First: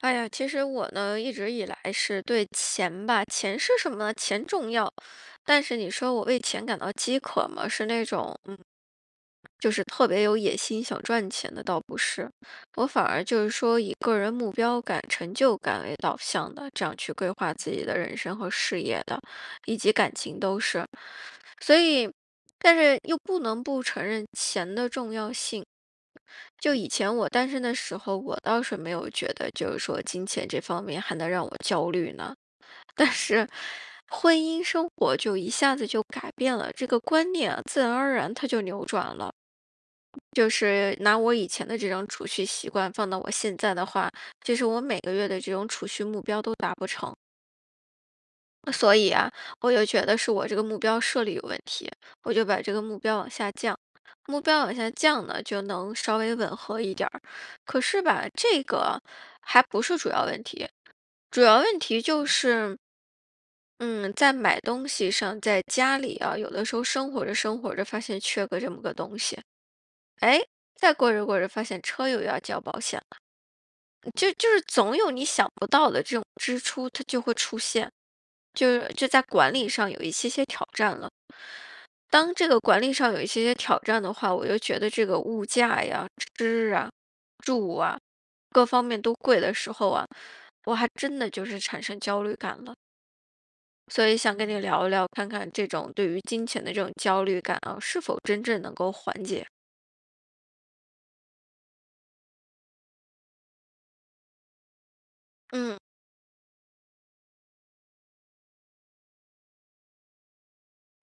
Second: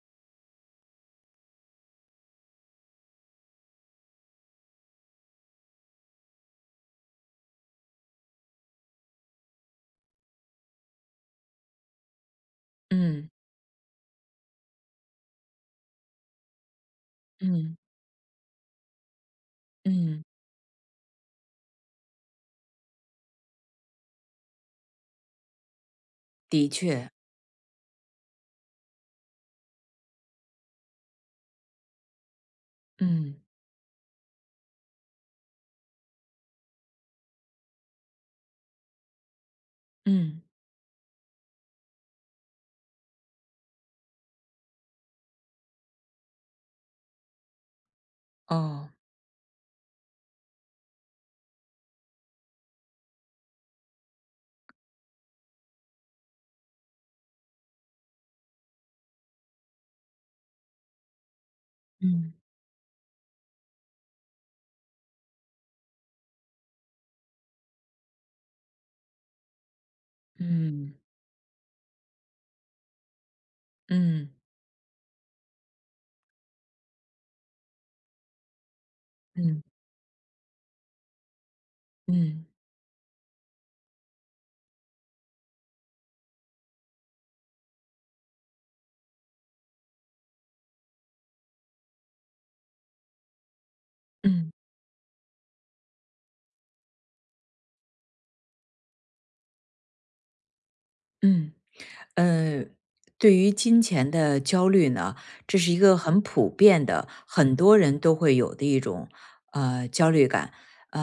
哎呀，其实我呢，一直以来是对钱吧，钱是什么？钱重要，但是你说我为钱感到饥渴吗？是那种，就是特别有野心想赚钱的，倒不是。我反而嗯就是说以个人目标感、成就感为导向的，这样去规划自嗯己的人生和事业的，以及感嗯，情都是。所以，但是又不能不承认钱的重要性。的就以确，前我单身的时候，我倒是没有觉得，就是说金钱这方面还能让我焦虑呢。但嗯是婚姻生活就一下子就改变了，这个观念啊，自然而然它就扭转了。嗯，就是拿我以前的这种储蓄习惯放到我现在的话，就是我每个月的这种储蓄目标都达不成。哦，所以啊，我就觉得是我这个目标设立有问题，我就把这个目标往下降，目标往下降呢，就能稍微吻合一点儿。可是吧，这个还不是主要问题，主要问题就嗯是，嗯，在买东西上，在家里啊，有的时候生活着生活着，发现缺个这么个东西，哎，再嗯过着过着，发现车又要交保险了，就嗯就是总有你想不到的这种支出，它就会出现，就是这在管嗯理上有一些些挑战了。当嗯这个管理上有一些些挑战的话，我又觉得这个物价呀、吃啊、住啊，各方面都贵的时候啊，我还真的就是产生焦虑感了。所以想跟嗯你聊一聊，看看这种对于金钱的这种焦虑感啊，是否真正能够缓解？嗯。嗯，对于金钱的焦虑呢，这是一嗯，个很普遍的，很多人都会有的一种焦虑感。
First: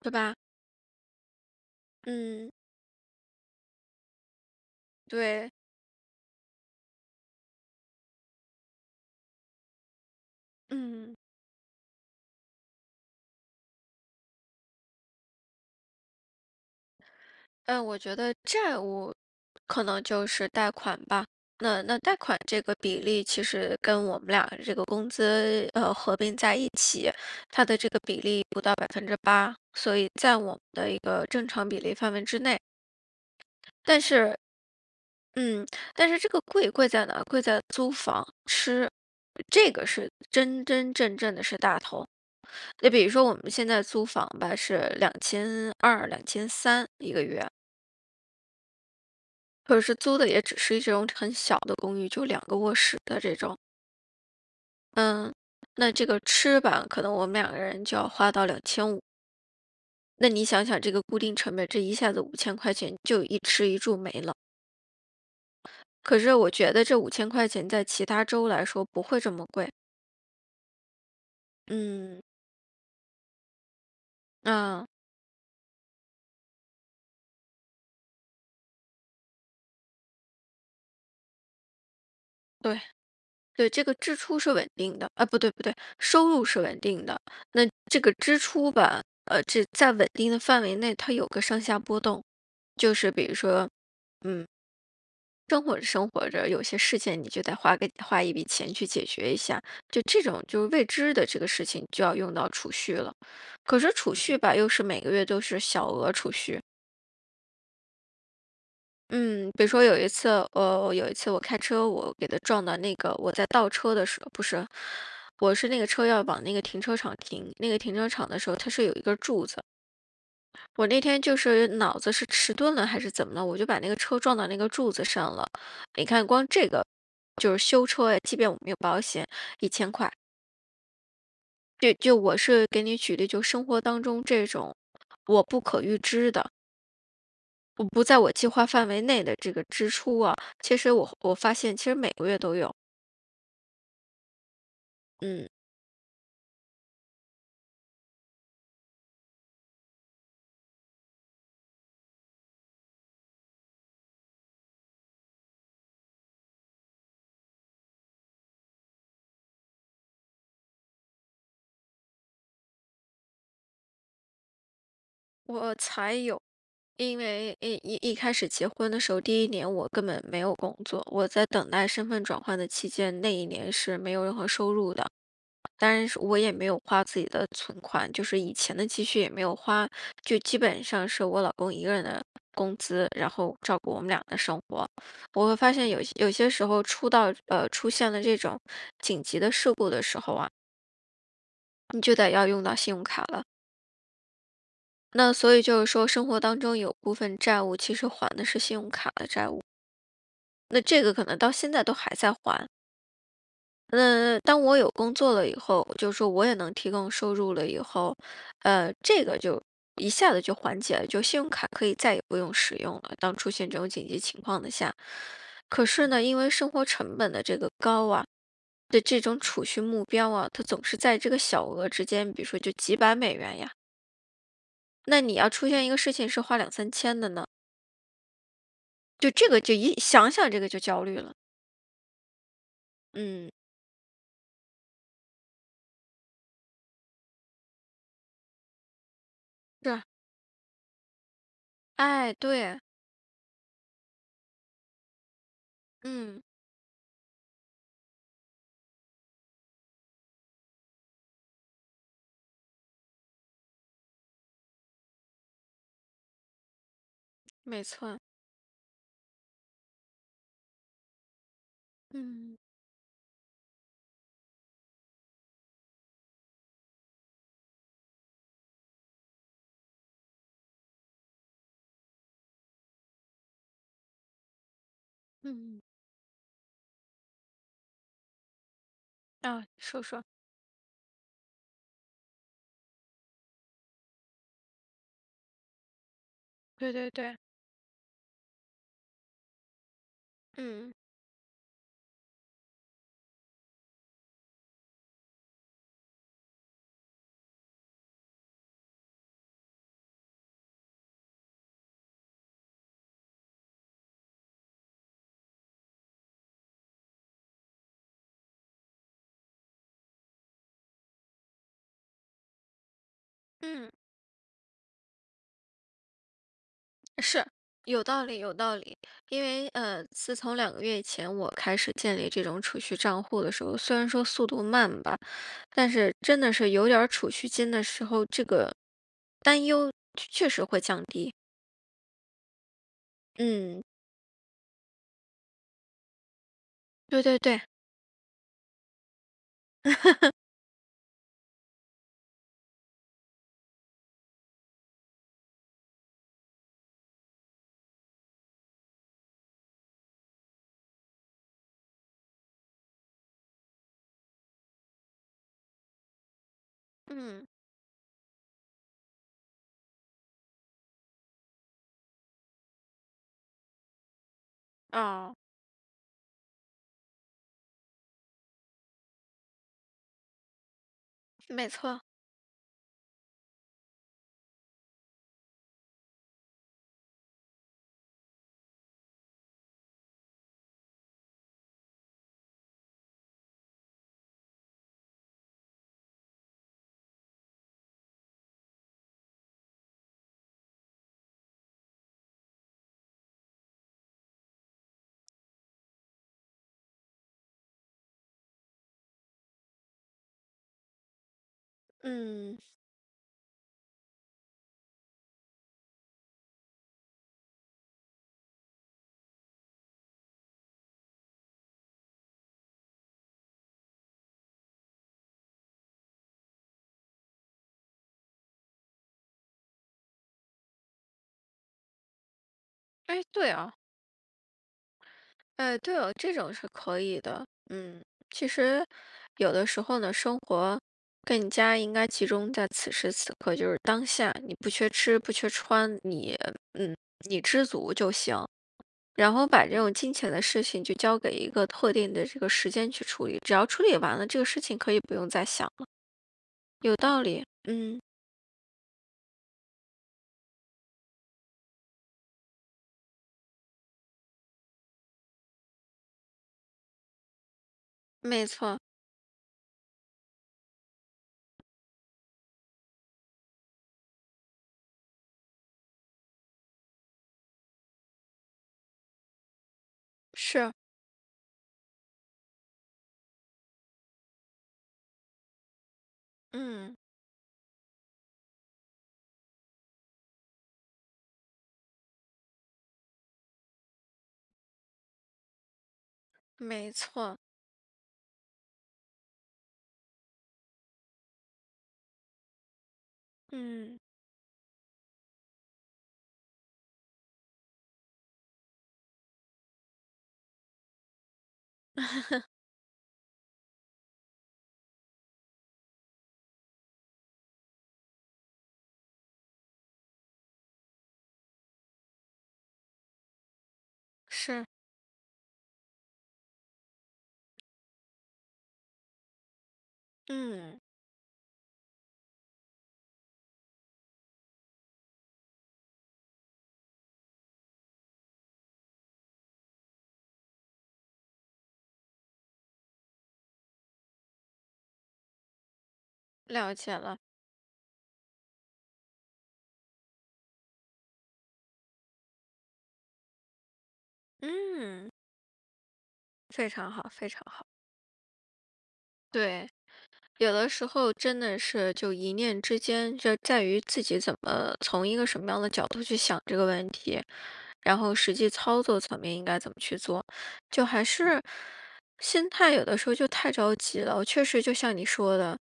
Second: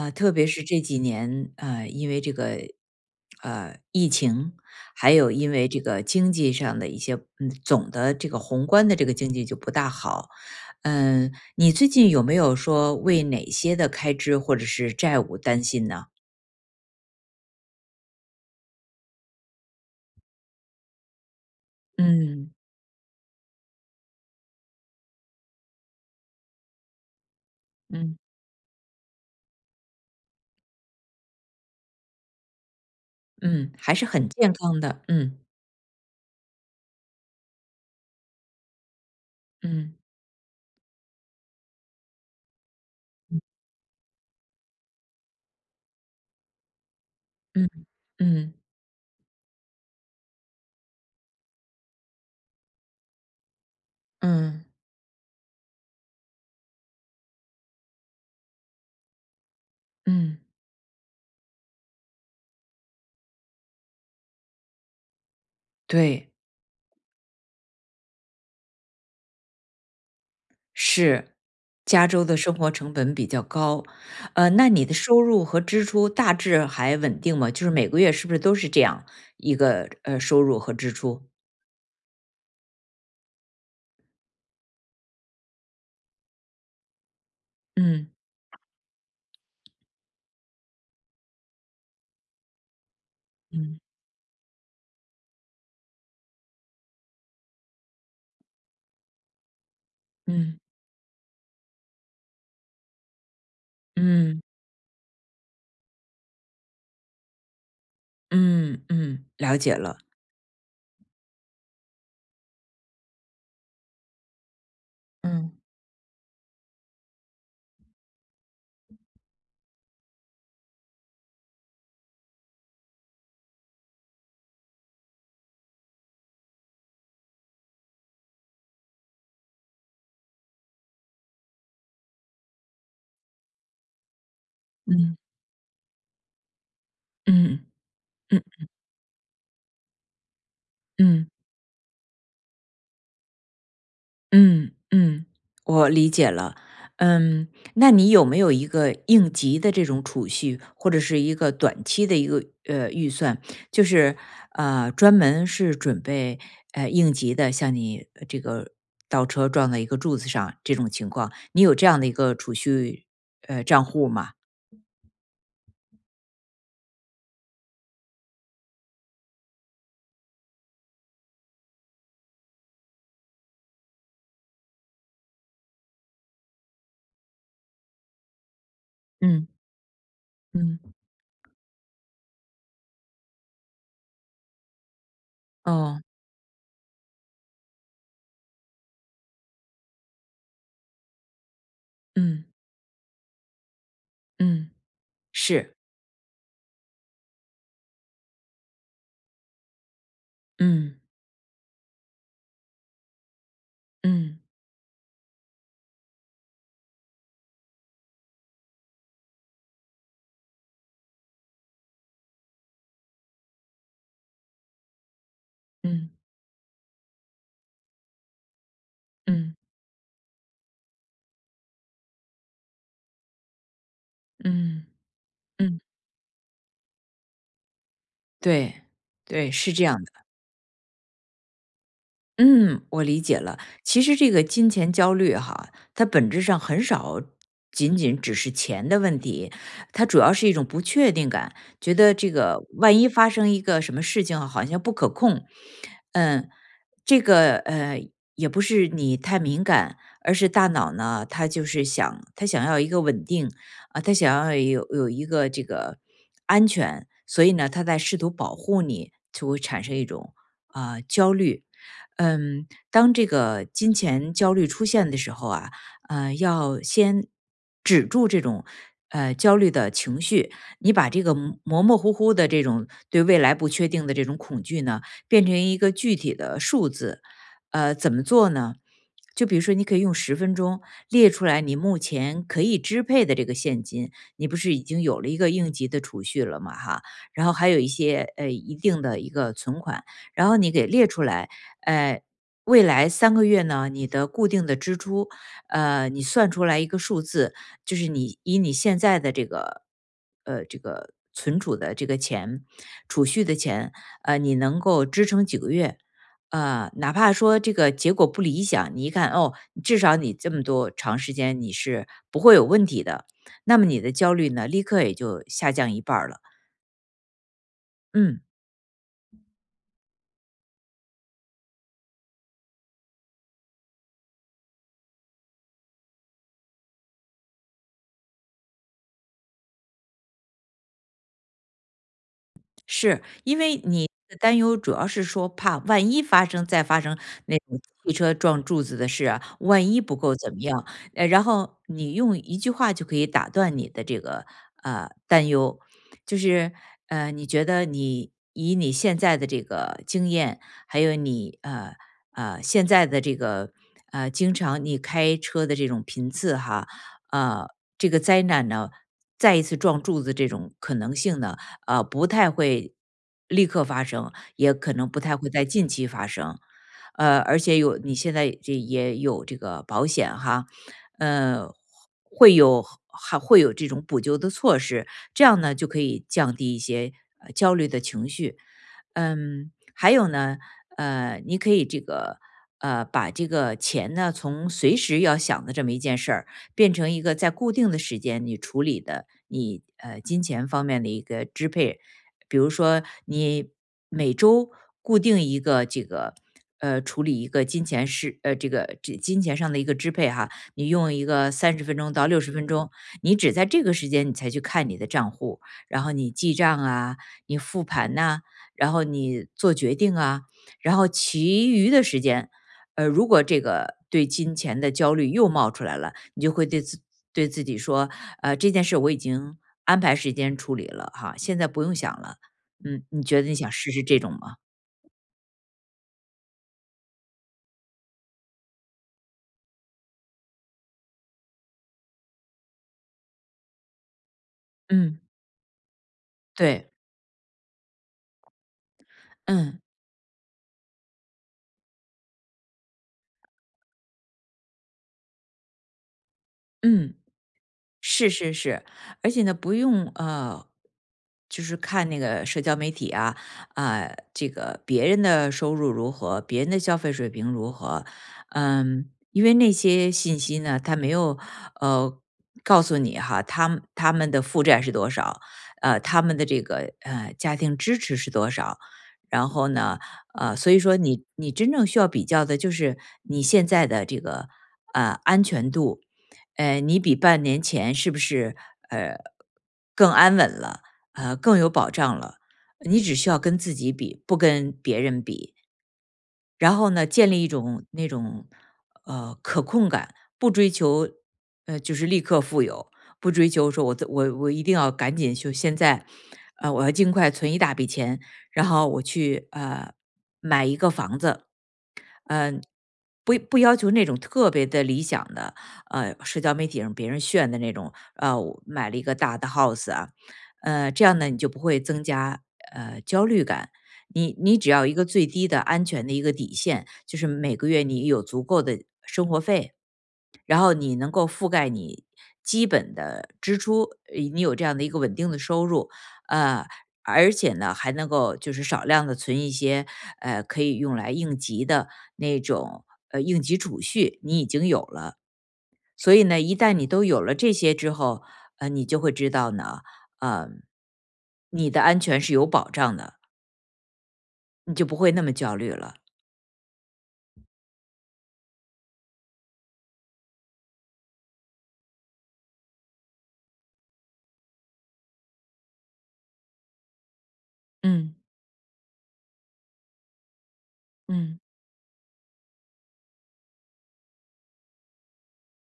对特吧？别是这几年，因为这嗯，个疫情，还有对，因为这个经济上的一些总的这个宏观的这个经济就不大好。嗯。嗯，你最近有没有说为哪些的开支或者是债务担心呢？嗯，我觉得债务可能就是贷款吧。那贷款嗯这个比例，其实跟我们俩这个工资合并在一起，它的这个嗯比例不到8%，所以在我们的一个正常比例范围之内。嗯，还但是很是，健康的。嗯嗯，但是这个贵在哪？贵在租房、吃，这个嗯。是真真正正的是大头。就比如说我们现在租房吧，是2200、2300一个月。嗯嗯或者是租的也只是一种很小的公寓，就两个卧室的这种。嗯嗯，那这个吃吧，可能我们两个人就要花到2500。那嗯，你想想，这个固定成本，这一下子五千块钱就一吃一住没了。可对，是我觉得这五千块钱在其他州来说不会这么贵。是，加嗯，州的生活成本比较高。那你啊，的收入和支出大致还稳定吗？就是每个月是不是都是这样一个收入和支出？对对，这个支出是稳定的，啊，不对不对，收入是稳定的。那这嗯个支出吧，这在稳定的范围内，它有个上下波动。就是比如说，嗯嗯。生活着生活着，有些事情你就得花一笔钱去解决一下，就这种嗯就是未知的这个事情就要用到储蓄了。可是储蓄嗯吧，又是每个月都是小额储蓄。嗯嗯，嗯，了比如解说有了。一次，呃，有一次我开车，我给他撞到那个我在倒车的时候，不是，我嗯是那个车要往那个停车场停，那个停车场的时候，它是有一根柱子。我那天就是脑子是迟钝了还是怎么了，我就把那个车撞到那个柱子上了。你看，光这个就是修车呀，即便我没有保险，1000块。就我是给你举例，就生活当中这种嗯我不可预知的，嗯我不在我计嗯划范围内的这个支出啊，其实我嗯。我发现其实每个月都有，嗯嗯，嗯。我理解了。嗯，那你有没有一个应急的这种储蓄，或者是一个短期的一个预算，就是专门是准备应急的，像你这个倒车撞在一个柱子上这种情况，你有这样的一个储蓄账户吗？我才有，因为一开始结婚的时候，第一年我根本没有工作，我在等待身份转换的期间，那一年是没有任何收入的。当然是我也没有花自己的存款，就是以前的积蓄也没嗯有花，就基本嗯上是我老公一个人的工资，然后照顾我们俩的生活。我会发现哦有些时候出现了这种紧急的事故的时候啊，你就得嗯要用到信用卡了。嗯那所以是就是说，生活当中有部分债务其实还的是信用卡的债务，那嗯这个可能到现在都还在还。那嗯当我有工作了以后，就是说我也能提供收入了以后，这个就一下子就缓解了，就信用卡可以再也不用使用了。当出现这种紧急情况的下，可是嗯呢，因为生活成本的这个高啊，的这种嗯储蓄目标啊，它总是在这个小额之间，比如说就几百美元呀。嗯嗯那你要出嗯，现一个事情是花两三千的呢？对就这对，个就是这一样的。想想这个就焦虑了。嗯，我理解嗯，了。其实这个金钱焦虑哈，它本质上很少仅仅只是钱的问题，是，它主要是一种不确定感，觉得这哎，个对，万一发生一个什么事情啊好像不可控。嗯，嗯，这个也不是你太敏感，而是大脑呢，它就是想，它想要一个稳定啊，它想要有一个这个安全，所以呢，没它在试错，图保护你，就会产生一种焦虑。嗯嗯，当这个金钱焦虑出现的时候啊，要先止住这种焦虑的情绪，你把这个模模糊糊的这种对未来不确定的这种恐惧呢，变成一嗯，个具体的数字。怎么做呢？就比如啊，说，你可以说用说，十分钟列出来你目前可以支配的这个现金，你不是已经有了一个应急的储蓄了嘛，对哈，对对，然后还有一些一定的一个存款，然后你给嗯列出来。呃，未来3个月呢，你的固定的支出，你算出来一个数字，就是你以你现在的这个这个存储的这个钱，储蓄的钱，你能够支撑几个月？哪怕说这个结果不理想，你一看哦，至少你这么多长时间你是不会有问题的，那么嗯，你的焦虑呢，立刻也就下降一半儿了。是有道理，嗯。有道理。因为自从2个月以前我开始建立这种储蓄账户的时候，虽然说速度慢吧，但是真的是有点儿储蓄金的时候，这个担忧确实会降低。是，因为嗯，你的担忧主要是说怕万一发生再发生对对那对，种汽车撞柱子的事啊，万一不够怎么样？然后你用一句话就可以打断你的这个担忧，就是你觉得你以你现在的这个经验，还有你现在的这个经常你开车的这种频次哈。嗯，呃，这个灾难呢，再一次撞柱子这种可能性呢？不太会立刻发生，也可能不哦，太会在近期发生。而且有你现在这也有这个保险哈，没呃，错，会有还会有这种补救的措施，这样呢就可以降低一些焦虑的情绪。嗯，还有呢，你可以这个把这个钱呢从随时要想的这么一件事儿，变成一个在固定的时间你处理的你金钱方面的一个支配，比如说你每周固定一个这个处理一个金钱是这金钱上的一个支配哈，你用一个30分钟到六十嗯。分钟，你只在这个时间你才去看你的账户，然后你记账啊，你复盘呐、然后你做决定啊，然后其余的时间如果这个对金钱的焦虑又冒出来了，你就会对自己说，这件事我已经安排时间处理了哈，现在不用想了。嗯，哎，你觉得对你想啊，试试这种吗？哎，对哦，这种是可以的。嗯，其实有的时候呢，生活更加应该集中在此时此刻，就是当下。你不缺吃，嗯，不缺穿，对，嗯，你知足就行。然后把这嗯种金钱的事情就交给一个特定的这个时间去处理，只要处理完了，这个事情可以不用再想了。有嗯。道理，嗯，是是是，而且呢，不用就是看那个社交媒体啊，这个别人的收入如何，别人的消费水平如何。没错，嗯，因为那些信息呢，他没有呃告诉你哈，他们的负债是多少，他们的这个家庭支持是多少，然后呢，所是，以说你真正需要比较的就是你现在的这个安全度。嗯，你比半年前是不是呃更安稳了，更有保障了？你只需要跟自己比，不跟别人比。然后没呢，建错，立一种那种可控感，不追求就是立刻富有，不追求说我嗯，这我我一定要赶紧就现在，我要尽快存一大笔钱，然后我去买一个房子，嗯、不要求那种特别的理想的，社交媒体上别人炫的那种，我买了一个大的 house 啊，这样呢你就不会增加焦虑感。你是，只要一个最低的安全的一个底线，就是每个月你有足够的生活费，然后嗯，你能够覆盖你基本的支出，你有这样的一个稳定的收入，呃，而且呢，还能够就是少量的存一些，可以用来应急的那种，应急储蓄，你已经有了。所以呢，一旦了你解都了，有了这些之后，你就会知道呢，呃，你的安全是有保障的，你就不嗯。会那么焦虑了。非常好，非常好。对，有的时候真的是就一念之间，就在于自己怎么从一个什么样的角度去想这个问题，然后嗯。实际操作层面应该怎么去做，就还嗯是心态有的时候就太着急了。我确实就像你说的，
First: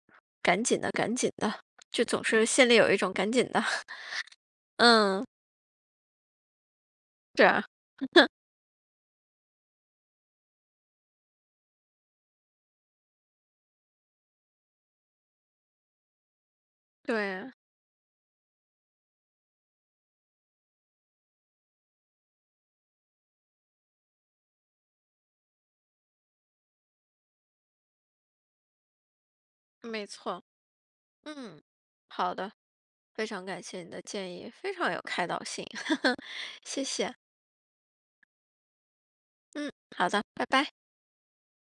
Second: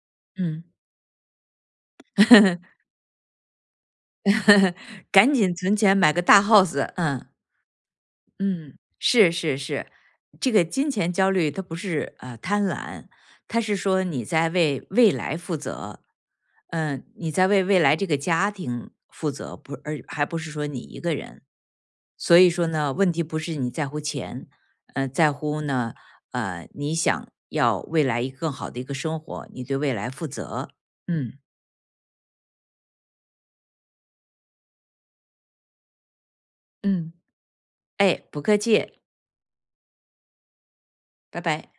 赶嗯。紧的，赶紧的，就总是心里有一种赶紧的。嗯，赶紧存钱买个大 house，嗯。是啊，嗯，是是是，这个金钱焦虑它不是贪婪，它是说你在为未来负责，嗯、你在对，为未来这个家庭负责，不而还不是说你一个人。所以说呢，问题不是你在乎钱，在乎呢，你想要未来一个更好的一个生活，你对未没来负错。责。嗯，嗯，好的，非常感谢你的建议，非常有开导性，谢嗯，谢。哎，不客气，嗯，好的，拜拜。拜拜。